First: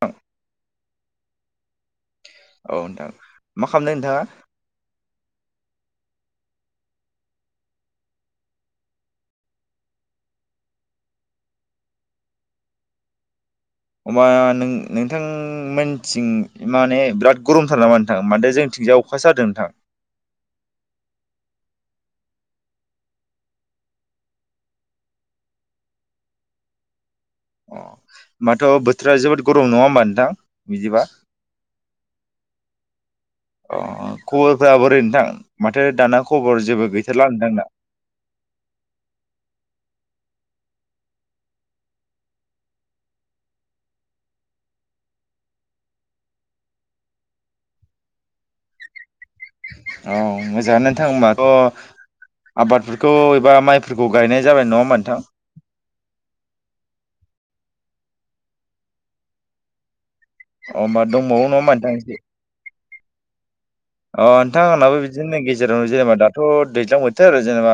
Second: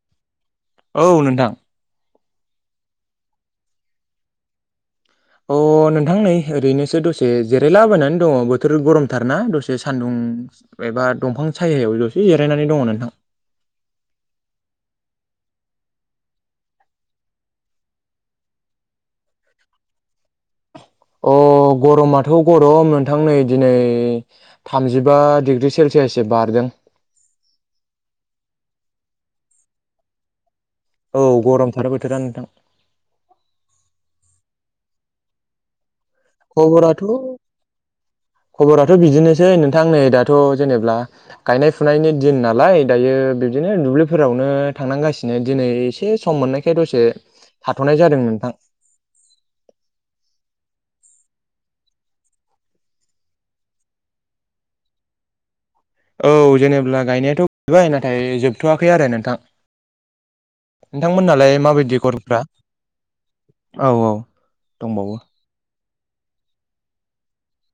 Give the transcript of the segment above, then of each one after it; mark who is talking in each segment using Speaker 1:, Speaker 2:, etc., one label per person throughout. Speaker 1: औ
Speaker 2: औ नोंथां
Speaker 1: औ नोंथां मा खालामदों नोंथाङा?
Speaker 2: अ नोंथां नै ओरैनोसो दसे जिरायलाबोनानै दङ बोथोर गरमथारना दसे सानदुं एबा दंफां सायहायाव द'से जिरायनानै दङ नोंथां
Speaker 1: [inaudible] अबा नों नोंथां मोनथिं माने बिराद गरमथार नामा नोंथां माथो जोंथि जा अखासो हादों नोंथां
Speaker 2: अ गरमाथ' गरम नोंथां नै दिनै थामजिबा डिग्रि सेलसिया से बारदों
Speaker 1: होनोमबाथ' बोथोरा जोबोद गरम नङा होमबा नोंथां बिदिबा
Speaker 2: औ गरमथार बोथोरा नोथां
Speaker 1: अ खबरफोरा बोरै नोंथां माथो दाना खबर जेबो
Speaker 2: खबराथ'
Speaker 1: गैथारला नोंथांना
Speaker 2: खबराथ' बिदिनोसै नोंथां नै दाथ थ' जेनेबा गायनाय फुनायनि दिन नालाय दायो बिबदिनो दुब्लिफोरावनो थांनांगासिनो माने दिनै एसे सम मोननायखाय दसे थाथ'नाय जादों नोंथां
Speaker 1: औ मोजाङानो थांबाथ' आबादफोरखौ एबा माइफोरखौ गायनाय जाबाय नङा होमबा नोंथां
Speaker 2: औ जेनेब्ला गायनायाथ' गबाय नाथाय जोबथ'वाखै आरो नोंथां
Speaker 1: अ होमबा दंबावो नङा
Speaker 2: नोंथांमोनहालाय
Speaker 1: होमबा नोंथां
Speaker 2: माबायदि
Speaker 1: एसे
Speaker 2: गरमफ्रा औ औ
Speaker 1: अ नोंथां आनाहाबो
Speaker 2: दंबावो।
Speaker 1: बिदिनो गेजेर जेनेबा दाथ' दैज्लां बोथोर जेनेबा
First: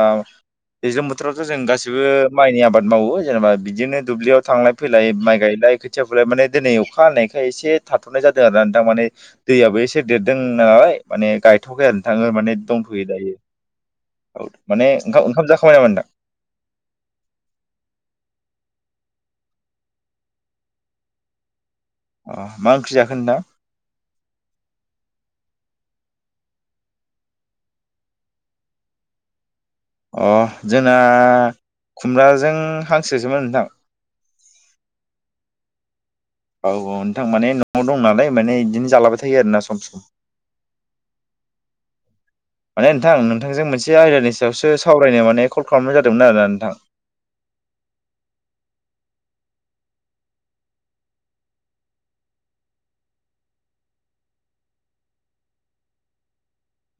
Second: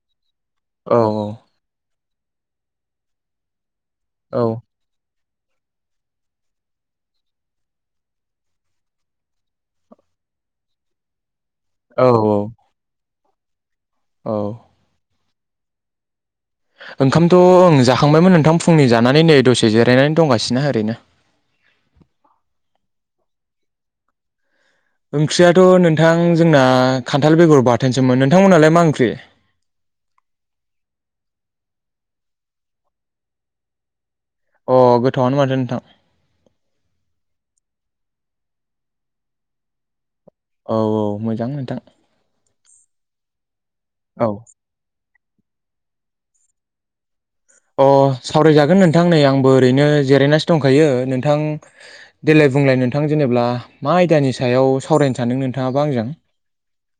Speaker 2: औ
Speaker 1: दैज्लां बोथोरावथ' जों गासि बिबो माइनि आबाद मावो जेनेबा बिदिनो दुब्लियाव
Speaker 2: औ
Speaker 1: थांलाय फैलाय माइ गायलाय खोथिया फुलाय माने दिनै अखा हानायनायखाय एसे थाथ'नाय जादों आरो दामाने दैयाबो एसे देरदों नालाय माने गायथ'खै आरो
Speaker 2: औ
Speaker 1: नोंथाङो माने
Speaker 2: औ
Speaker 1: दंथ'यो दायो औ माने ओंखाम ओंखाम जाखाबाय नामा नोंथां
Speaker 2: ओंखामथ' ओं जाखांबायमोन नोंथां फुंनि जानानै नै दसे जिरायनानै दंगासिनो ओरैनो
Speaker 1: अ मा ओंख्रि जाखो नोंथां?
Speaker 2: ओंख्रियाथ' नोंथां जोंना खानथाल बेगर बाथोनसोमोन नोंथांमोनालाय मा ओंख्रि?
Speaker 1: [inaudible] अ जोंना खुमब्राजों हांसोसोमोन नोंथां
Speaker 2: अ गोथावआनो माथो नोंथां
Speaker 1: औ औ नोंथां माने न'आव दं नालाय माने बिदिनो जालाबाय थायो आरोोना सम सम
Speaker 2: औ औ मोजां नोंथां
Speaker 1: माने नोंथां नोंथांजों मोनसे
Speaker 2: औ
Speaker 1: आयदानि सायावसो साव फरायनाय माने कल खालामनाय जादोंमोन आरोना नोंथां
Speaker 2: अ सावरायजागोन नोंथां नै आंबो ओरैनो जिरायनासो दंखायो नोंथां देल बुंलाय नोंथां जेनेबा मा आयदानि सायाव सावरायनो सानदों नोंथाङाबा आंजों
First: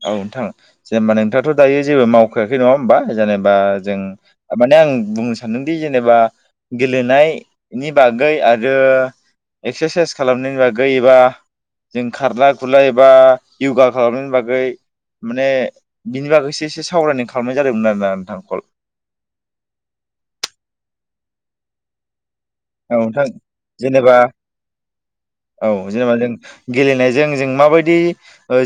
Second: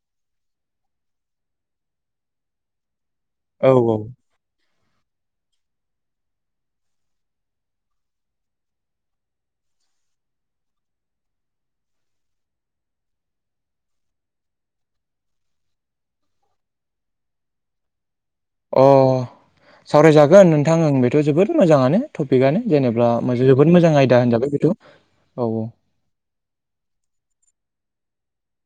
Speaker 1: औ नोंथां जेनेबा नोंथाङाथ' दायो जेबो मावखायाखै नङा होमबा जेनेबा
Speaker 2: औ औ
Speaker 1: जों नो आं बुंनो सानदोंदि जेनेबा गेलेनायनि बागै आरो एक्सारसाइस खालामनो जेबा गैबा जों खारला खुरल एबा युगा खालामनायनि बागै बै माने बिनि बागैससे एसे सावरायनाय खालामनाय जादोंमोन आरोोना नोंथां कल
Speaker 2: अ सावरायजागोन नोंथां आं बेथ' जोबोद मोजाङानो थब टपिकआनो
Speaker 1: औ
Speaker 2: जेनेबा
Speaker 1: नोंथां
Speaker 2: जोबोद मोजां
Speaker 1: जेनेबा
Speaker 2: आयदा होनजाबाय बेथ
Speaker 1: औ जेनेबा जों गेलेनायजों जों माबायदि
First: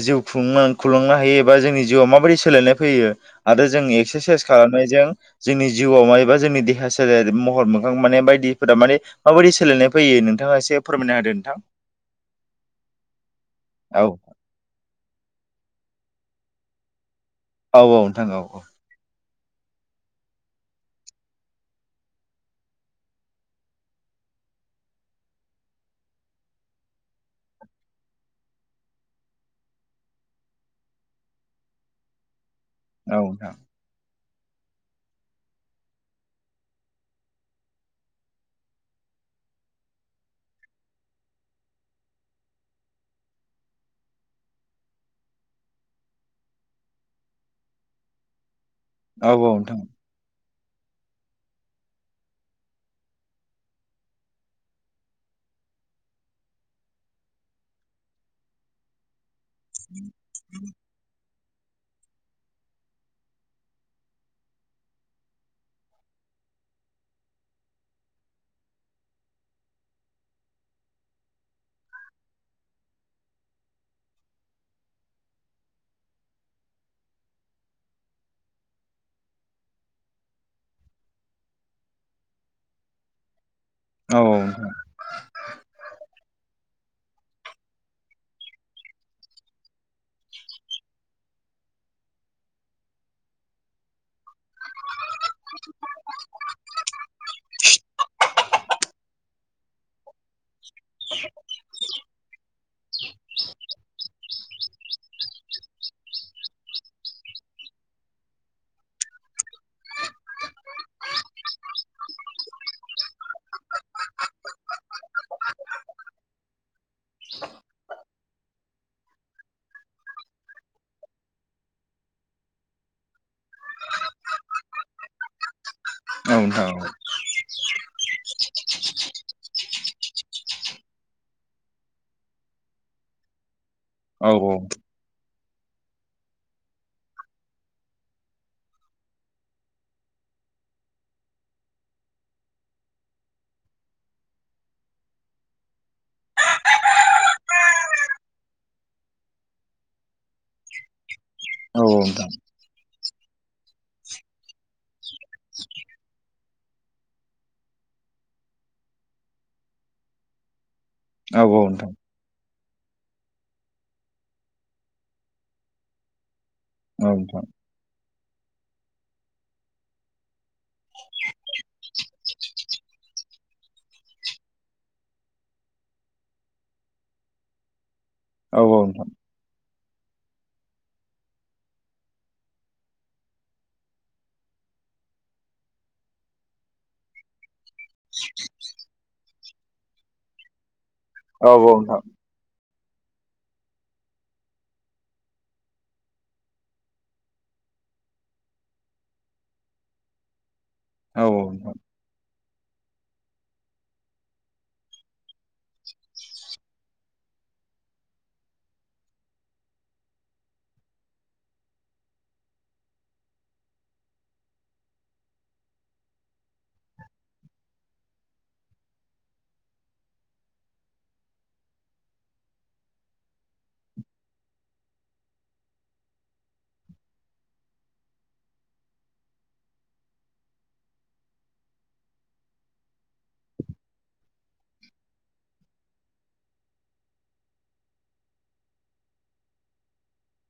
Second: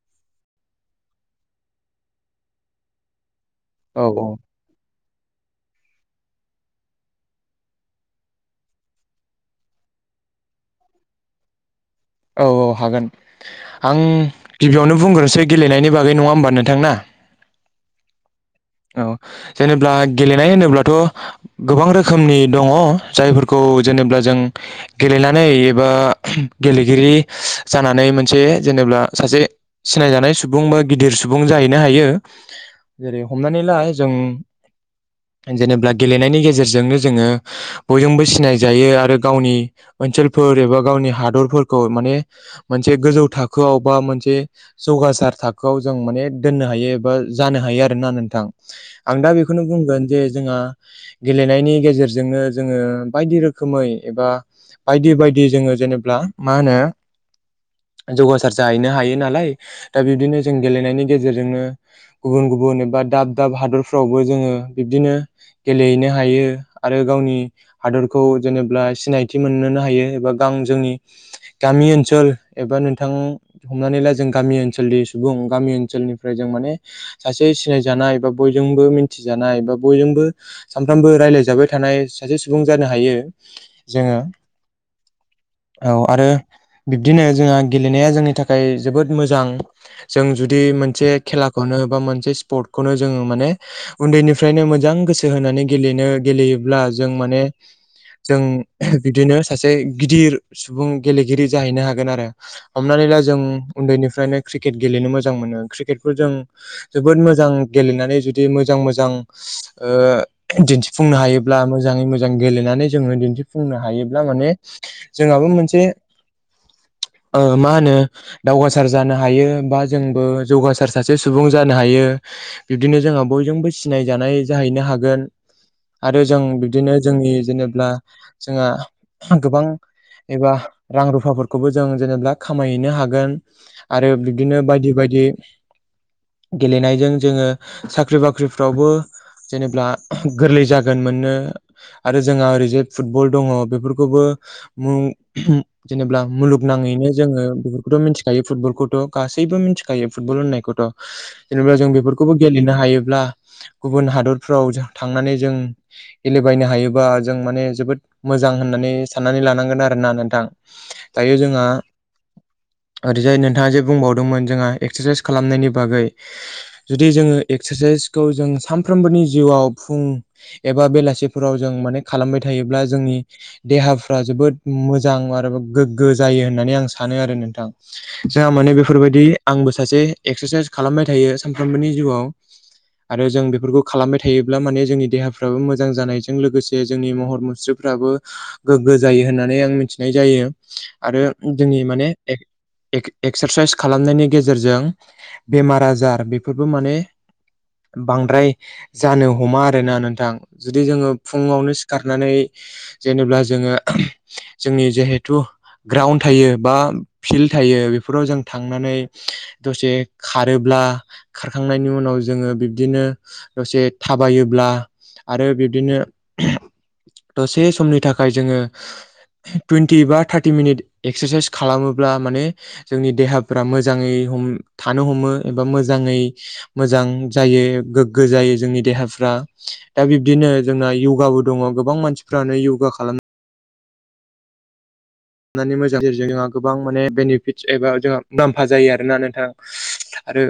Speaker 1: जिउ खुंलुंनो हायो एबा जोंनि जिउआव माबायदि सोलायनाय फैयो आरो जों
Speaker 2: औ
Speaker 1: एक्सारसाइस खालामनायजों जोंनि जिउआव माबबा जोंनि देहा सोलेर महर मोखां माने बायदि माने माबायदि सोलायनाय फैयो नोंथाङा एसे फोरमायनो हदो नोंथां
Speaker 2: औ औ हागोन आं गिबियावनो गुब बुंग्रोनोसै गेलेनायनि बागै नङा होमबा नोंथां ना
Speaker 1: औ औ नोंथां औ औ
Speaker 2: औ जेनेबब्ला गेलेनाय होनोब्लाथ' गोबां रोखोमनि दङ जायफोरखौ जेनेबा जों गेलेनानै एबा गेलेगिरि जानानै मोनसे जेनेबा सासे सिनायजानाय सुबुं बा गिदिर सुबुं जाहैनो हायो जेरै
Speaker 1: औ नोंथां
Speaker 2: हमनानैला जों
Speaker 1: [inaudible]
Speaker 2: जेनेबा गेलेनायनि गेजेरजोंनो जोङो बयजोंबो सिनाय जायो आरो गावनि ओनसोलाव फोर एबा गावनि हादरफोरखौ माने मोनसे गोजौ थाखोआव बा मोनसे जग गोथार थाखोआव जों माने दोननो हायो एबा जानो हायो आरोना होन आं दा
Speaker 1: औ औ
Speaker 2: बेखौनो
Speaker 1: नोंथां
Speaker 2: बुंगोन जे जोंहा गेलेनायनि गेजेरजोंनो जोङो बायदि रोखोमै एबा बायदि बायदि जोङो जेनेबा मा होनो जौगासार जाहैनो हायो नालाय दा बिब्दिनो जों गेलेनायनि गेजेरजोंनो गुबुन गुबुन एबा दाब दाब हादरफ्रावबो जोङो बिब्दिनो गेलेहैनो हायो आरो गावनि हादरखौ खौ जेनेबा सिनायथि मोननोनो हायो एबा गां जोंनि गामि ओनसोल एबा नोंथां हमनानै ला जों गामि ओनसोलनि सुबुं गामि ओनसोलनिफ्राय जों माने सासे सिनाय जानाय बा बयजोंबो मिथि जानाय बा बयजोंबो सानफ्रोमबो रायलायजाबाय थानाय सासे सुबुं जानो जोङो
Speaker 1: औ औ
Speaker 2: औ आरो बिबदिनो जोंहा गेलेनाया जोंनि थाखाय जोबोद मोजां जों जुदि मोनसे खेलाखौनो मोनसे सिप्तखौनौ जोङो माने फ्रायनो मोजां गोसो होनानै गेलेनो गेलेयोब्ला जों माने जों बिदिनो सासे गिदिर सुबुं गेलेगिरि जाहैनो हागोन आरो हमनानै ला जों उन्दैनिफ्रायनो क्रिकेट गेलेनो मोजां मोनो क्रिकेटखौ जों जोबोद मोजां गेलेनानै जुदि मोजां मोजां दिन्थिफुंनो हायोब्ला मोजाङै मोजां गेलेनानै नानै जोङो दिन्थिफुंनो हायोब्ला माने जोंहाबो मोनसे
Speaker 1: [inaudible]
Speaker 2: मा होनो दावगासार जानो हायो बा जोंबो जौगासार सासे सुबुं जानो हायो बिब्दिनो जोंहा बयजोंबो सिनाय जानाय जाहैनो हागोन आरो जों
Speaker 1: नोंथां
Speaker 2: बिब्दिनो जोंनि जेनेब्ला जोंहा गोबां एबा रां रुफाफोरखौबो जों जेनेबा खामायहैनो हागोन आरो
Speaker 1: औ
Speaker 2: बिदिनो बायदि बायदि बिदि गेलेनायजों जोङो साख्रि बाख्रिफ्रावबो जेनेब्ला गोरलै जागोन मोननो आरो जोंहा ओरैजाय फुटबल दङ बेफोरखौबो जेनेाल्बा मुलुगनाङैनो जोङो बेफोरखौथ मिथिखायो फुटबलखौथ गासैबो गासैबो मिथिखायो फुटबल होननायखौथ‌ जेनेबा जों बे
Speaker 1: नोंथां
Speaker 2: खौबो गेलेनो हायोब्ला गुबुन हादरफ्राव थांनानै जों गेलेबायनो हायोबा जों माने जोबोद मोजां होननानै साननानै लानांगोन आरोना नोंथां दायो
Speaker 1: औ नोंथां औ नोंथां औ
Speaker 2: जोंहा
Speaker 1: नोंथां
Speaker 2: ओरैजाय नोंथाङा जे बुंबावदोंमोन जोंहा एक्सारसाइस खालामनायनि बागै जुदि जोङो एक्सारसाइसखौ जों सानफ्रोमबोनि जिउआव फुं एबा बेलासिफोराव जों मे खालामबाय थायोब्ला जोंनि देहाफ्रा जोबोद मोजां आरो गोग्गो जायो होननानै आं सानो आरो नोंथां जोंहा
Speaker 1: औ
Speaker 2: माने
Speaker 1: नोंथां
Speaker 2: बेफोरबायदि आंबो सासे एक्सारसाइस खालामबाय थायो सानफ्रोमबोनि जिउआव आरो जों बेफोरखौ खालामबाय थायोब्ला माने जोंनि देहाफ्राबो मोजां जानायजों लोगोसे जोंनि महर मुस्रि फोराबो गोग्गो जायो होननानै आं मिथिनाय जायो आरो
Speaker 1: औ
Speaker 2: जोंनि माने
Speaker 1: नोंथां
Speaker 2: एक्सारसाइस खालामनायनि गेजेरजों बेमार आजार बे बेफोरबो माने बांद्राय जानो हमा आरोना नोंथां जुदि जोङो
Speaker 1: औ औ
Speaker 2: फुङावनो
Speaker 1: नोंथां
Speaker 2: खारनानै जेनेाल्बा जोङो जोंनि जिहेथु ग्राउणड थायो बा फिल्ड थायो बेफोराव जों थांनानै दसे खारोब्ला आं खारखांनायनि उनाव जोङो बिब्दिनो दसे थाबायोब्ला आरो बिब्दिनो दसे समनि थाखाय जोङो टुइेन्टि बा थार्टि मिनिट एक्सारसाइस खालामोब्ला माने जोंनि देहाफ्रा मोजाङै थानो हमो एबा मोजाङै मोजां जायो गोगो जायो जोंनि देहाफ्रा दा बिबदिनो जोंनाया दङ गोबां मानसिफ्रानो योगा खालामनो नानै मोजां गेजेरजों जोंहा गोबां माने बेनिफिट्स एबा जोंहा मुलाम्फा जायो आरोना नोंथां आरो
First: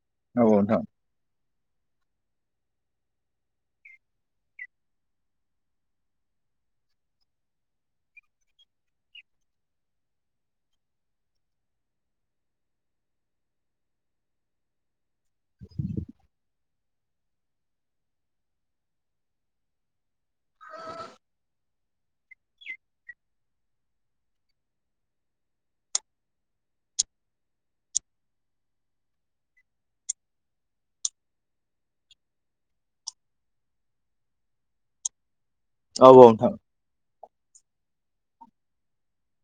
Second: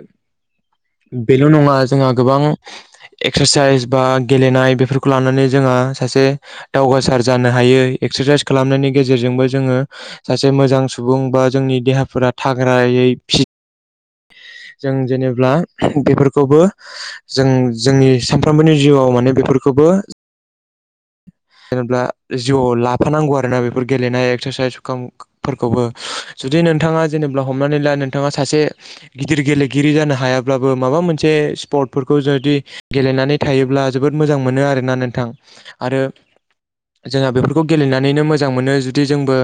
Speaker 2: बेल नङा जोंहा गोबां एक्सारसाइस बा गेलेनाय बेफोरखौ लानानै जोंहा सासे दावगासार जानो हायो एक्सारसाइस खालामनायनि गेजेरजोंबो जोङो सासे मोजां सुबुं बा जोंनि देहाफोरा थाग्रायै फि जों जेनेब्ला बेफोरखौबो जों जोंनि सानफ्रोमबोनि जिउआव माने बे फोरफोरखौबो
Speaker 1: [inaudible]
Speaker 2: जेनोल्बा जिउआव लाफानांगौ आरोना बेफोर गेलेनाय एक्सारसाइसफोरखौबो जुदि नोंथाङा जेनेबा हमनानै ला नोंथाङा सासे गिदिर गेलेगिरि जानो हायाब्लाबो माबा मोनसे स्पर्टफोरखौ जुदि गेलेनानै थायोब्ला जोबोद बिरद मोजां मोनो आरोना नोंथां आरो
Speaker 1: औ औ नोंथां
Speaker 2: जोंहा बेफोरखौ गेलेनानैनो मोजां मोनो जुदि जोंबो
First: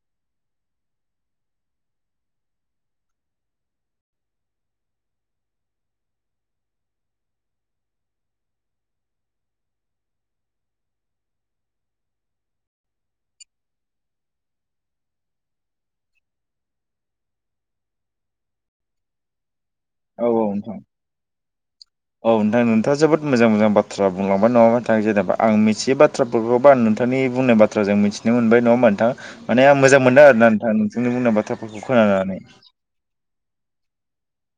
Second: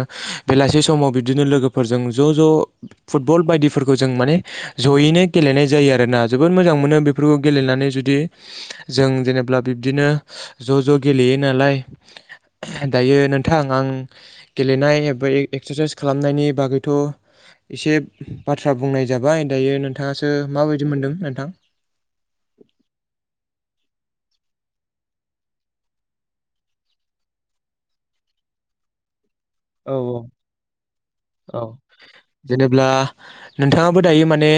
Speaker 2: बेलासि समाव बिदिनो लोगोफोरजों ज ज फुटबल बायदिफोरखौ जों माने जयैनो गेलेनाय जायो आरोना जोबोद मोजां मोनो बेफोरखौ गेलेनानै जुदि जों जेनेबा जब्ला बिब्दिनो ज ज गेलेयो नालाय दायो नोंथां आं गेलेनाय एबा एक्सारसाइस खालामनायनि बागैथ एसे बाथ्रा बुंनाय जाबाय दायो
Speaker 1: औ
Speaker 2: नोंथाङासो
Speaker 1: औ नोंथां
Speaker 2: माबायदि मोनदों नोंथां?
Speaker 1: औ नोंथां नोंथाङा जोबोद मोजां मोजां बाथ्रा बुंलांबाय नङाबा नथाङा जेनेबा आं मिथियै बाथ्राफोरखौबा आं नोंथांनि बुंनाय बाथ्राजों मिथिनो मोनबाय नङा होनबा बा नोंथाङा माने आं
Speaker 2: औ
Speaker 1: मोजां मोनदों आरोना नोंथां नोंथांनि बुंनाय
Speaker 2: औ
Speaker 1: बाथ्राफोरखौ खोनानानै
Speaker 2: जेनेब्ला नोंथाङाबो दायो माने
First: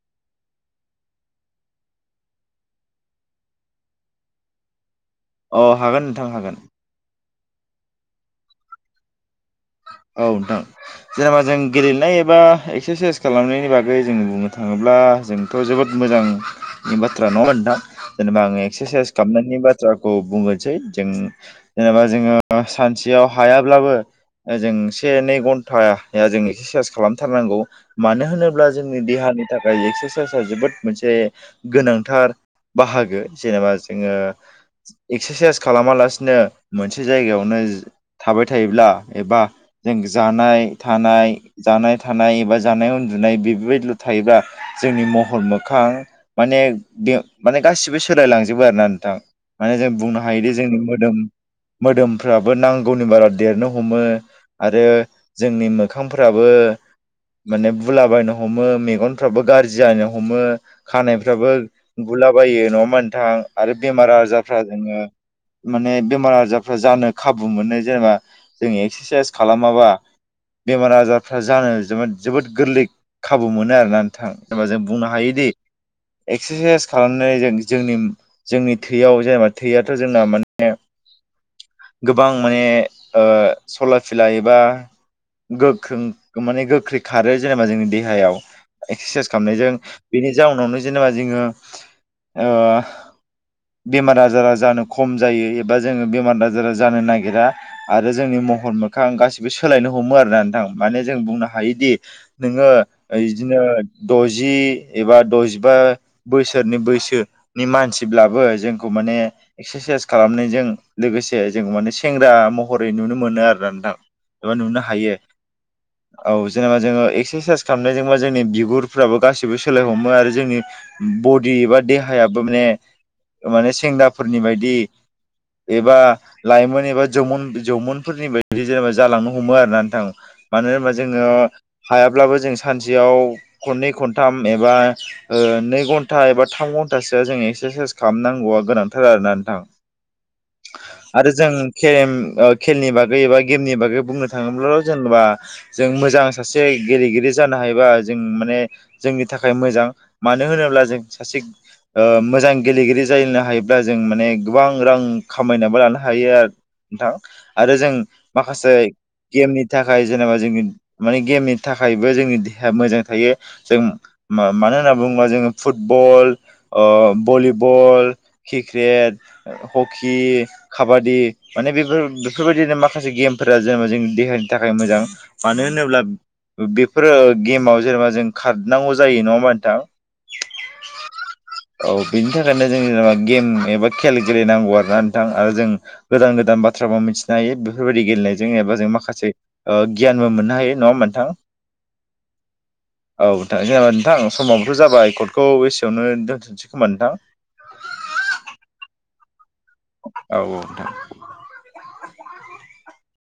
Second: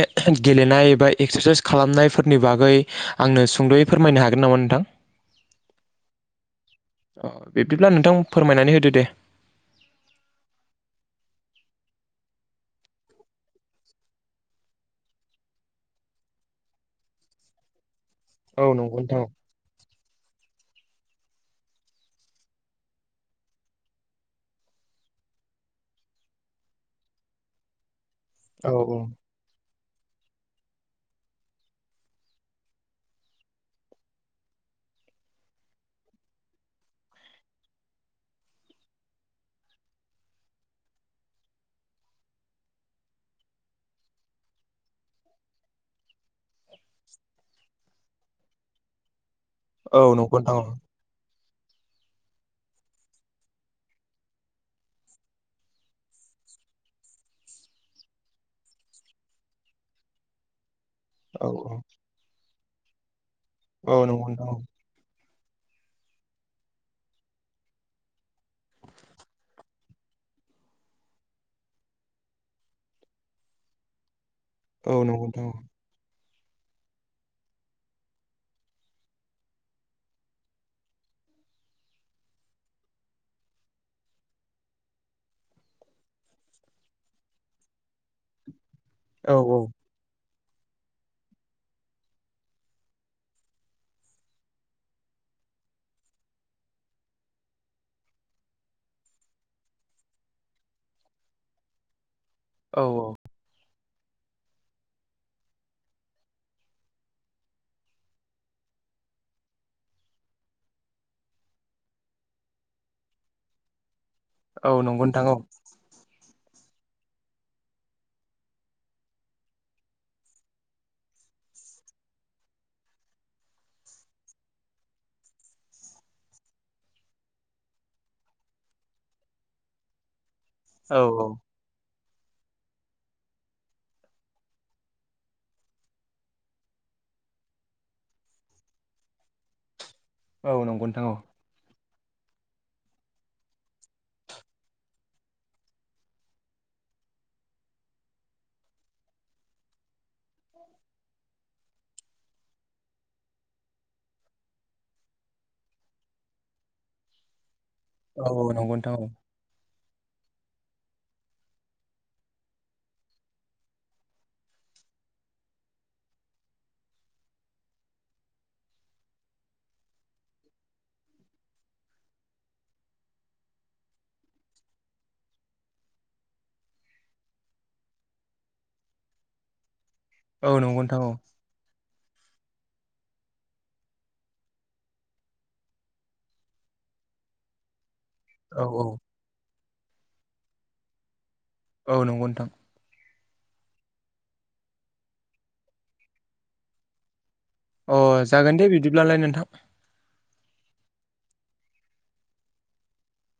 Speaker 2: गेलेनाय एबा एक्सारसाइस खालामनायफोरनि बागै आंनो सुंदयै फोरमायनो हागोन नामा ना नोंथां
Speaker 1: अ हागोन नोंथां हागोन
Speaker 2: अ बिब्दिब्ला नोंथां फोरमायनानै होदो दे
Speaker 1: औ नोंथां जेनेबा जों गेलेनाय एबा एक्सारसाइस खालामनायनि बागै जों बुंनो थाङोब्ला जोंथ' जोबोद मोजां नि बाथ्रा नङा नोंथां जेनेबा आङो
Speaker 2: औ नंगौ
Speaker 1: एक्सारसाइस
Speaker 2: नोंथां औ
Speaker 1: खालामनायनि बाथ्राखौ बुंनो सै जों जेनेबा जोङो सानसेयाव हायाब्लाबो जों से नै घन्टाया जों एक्सारसाइस खालामथारनांगौ मानो होनोब्ला जोंनि
Speaker 2: औ
Speaker 1: देहानि थाखाय एक्सारसाइसआ जोबोद मोनसे गोनांथार बाहागो जेनेबा जोङो एक्सारसाइस खालामालासिनो मोनसे जायगायावनो थाबाय थायोब्ला एबा जों जानाय थानाय जानाय थानाय एबा जानाय उन्दुनाय बेफोरबायदिल' थायोब्ला जोंनि महर मोखां माने बे माने गासिबो सोलायलांजोबो आरोना नोंथां माने जों
Speaker 2: औ
Speaker 1: बुंनो
Speaker 2: नंगौ
Speaker 1: हायोदि
Speaker 2: नोंथां औ
Speaker 1: जोंनि मोदोम मोदोमफ्राबो नांगौनि बारा देरनो हमो आरो जोंनि मोखांफ्राबो माने बुलाबायायनो हमो मेगनफ्राबो गाज्रि जानो हमो
Speaker 2: औ
Speaker 1: खानायफ्राबो
Speaker 2: औ
Speaker 1: गुलाबायो नङा होमबा नोंथां आरो
Speaker 2: औ
Speaker 1: बेमार
Speaker 2: नंगौ नोंथां औ
Speaker 1: आजारफ्रा जोङो माने बेमार आजारफ्रा जानो खाबु मोनो जेनेबा जों एक्सारसाइस खालामाबा बेमार आजारफ्रा जानो जोबो जोबोद गोरलै खाबु मोनो आरोना नोंथां जेनबा जों
Speaker 2: औ
Speaker 1: बुंनो
Speaker 2: नंगौ
Speaker 1: हायो दि
Speaker 2: नोंथां
Speaker 1: एक्सारसाइस खालामनानै जों जोंनि जोंनि थैयाव जेनेबा थैयाथ' जोंना माने गोबां माने ओ सला फिला एबा गोख्रों माने गोख्रै खारो जेनेबा जोंनि देहायाव एक्सारसाइस
Speaker 2: औ औ
Speaker 1: खालामनायजों बेनि जाउनावनो जेनेबा जोङो ओ बेमार आजारा जानो खम जायो एबा जोङो बेमार आजारा जानो नागिरा आरो जोंनि महर मोखां गाैबो सोलायनो हमो आरो ना नोंथां माने जों बुंनो हायोदि नोङो
Speaker 2: औ
Speaker 1: बिदिनो द'जि एबा द'जिबा बोसोरनि बैसोनि मानसिब्लाबो जोंखौ माने एसारसाइस खालामनायजों लोगोसे जों माने सेंग्रा म हरै नुनो मोनो आरो ना नोंथां एबा
Speaker 2: औ
Speaker 1: नुनो
Speaker 2: नंगौ
Speaker 1: हायो
Speaker 2: नोंथां औ
Speaker 1: औ जेनेबा जोङो एक्सारसाइस खालामनायजोंबा जोंनि बिगुरफ्राबो गासिबो सोलाय हमो आरो जोंनि बडि एबा देहायाबो माने माने सेंग्राफोरनि बायदि एबा लाइमोन एबा जौमोन जौमोननफोरनि बायदि जेनेबा जालांनो हमो आरो ना नोंथां मानो होनबा
Speaker 2: औ
Speaker 1: जोङो हायाब्लाबो जों सानसेयाव खननै खनथाम एबा ओ नै घन्टा एबा थाम घ न्टासोआ जों एक्सारसाइस खालामनांगौआ गोनांथार आरो ना नोंथां
Speaker 2: औ नंगौ नोंथां औ
Speaker 1: खे एम ओ खेलनि बागै एबा गेमनि बागै बुंनो थाङोब्लाल' जेनेबा जों मोजां सासे गेलेगिरि जानो हायो बा जों माने जोंनि थाखाय मोजां मानो होनोब्ला जों सासे ओ मोजां गेलेगिरि जालायनो हायोब्ला जों माने गोबां रां खामायनाब लानो हायो आरो नोंथां आरो जों
Speaker 2: औ औ
Speaker 1: माखासे
Speaker 2: नंगौ नोंथां
Speaker 1: गेमनि थाखाय जेनेबा जोंनि माने गेमनि थाखायबो जोंनि देहाया मोजां थायो जों मा मानो होनना बुङोबा जोङो football volleyball cricket hockey kabaddi माने बेफोर बेफोरबायदिनो माखासे गेमफोरा जेनेबा जोंनि देहानि थाखाय मोजां मानो होनोब्ला बेफोरो गेमाव जेनेबा जों खारनांगौ जायो नङा होमबा नोंथां
Speaker 2: औ नंगौ नथां औ
Speaker 1: औ बेनि थाखायनो जों जेनेबा गेम एबा खेल गेलेनांगौ आर ना नोंथां आरो जों गोदान गोदान बाथ्राबो मिथिनो हायो बेफोरबायाददि गेलेनायजों
Speaker 2: औ
Speaker 1: एबा जों माखासे गियानबो मोननो हायो नङा होनबा मोनथां
Speaker 2: औ नंगौ नोंथां
Speaker 1: औथां जेनेबा नोंथां समाबोथ' जाबाय कर्टखौ बेसेयावनो दोनथ'सै खोमबा नोंथां
Speaker 2: अ जागोन दे बिदिब्लालाय नोंथां
Speaker 1: औ औथां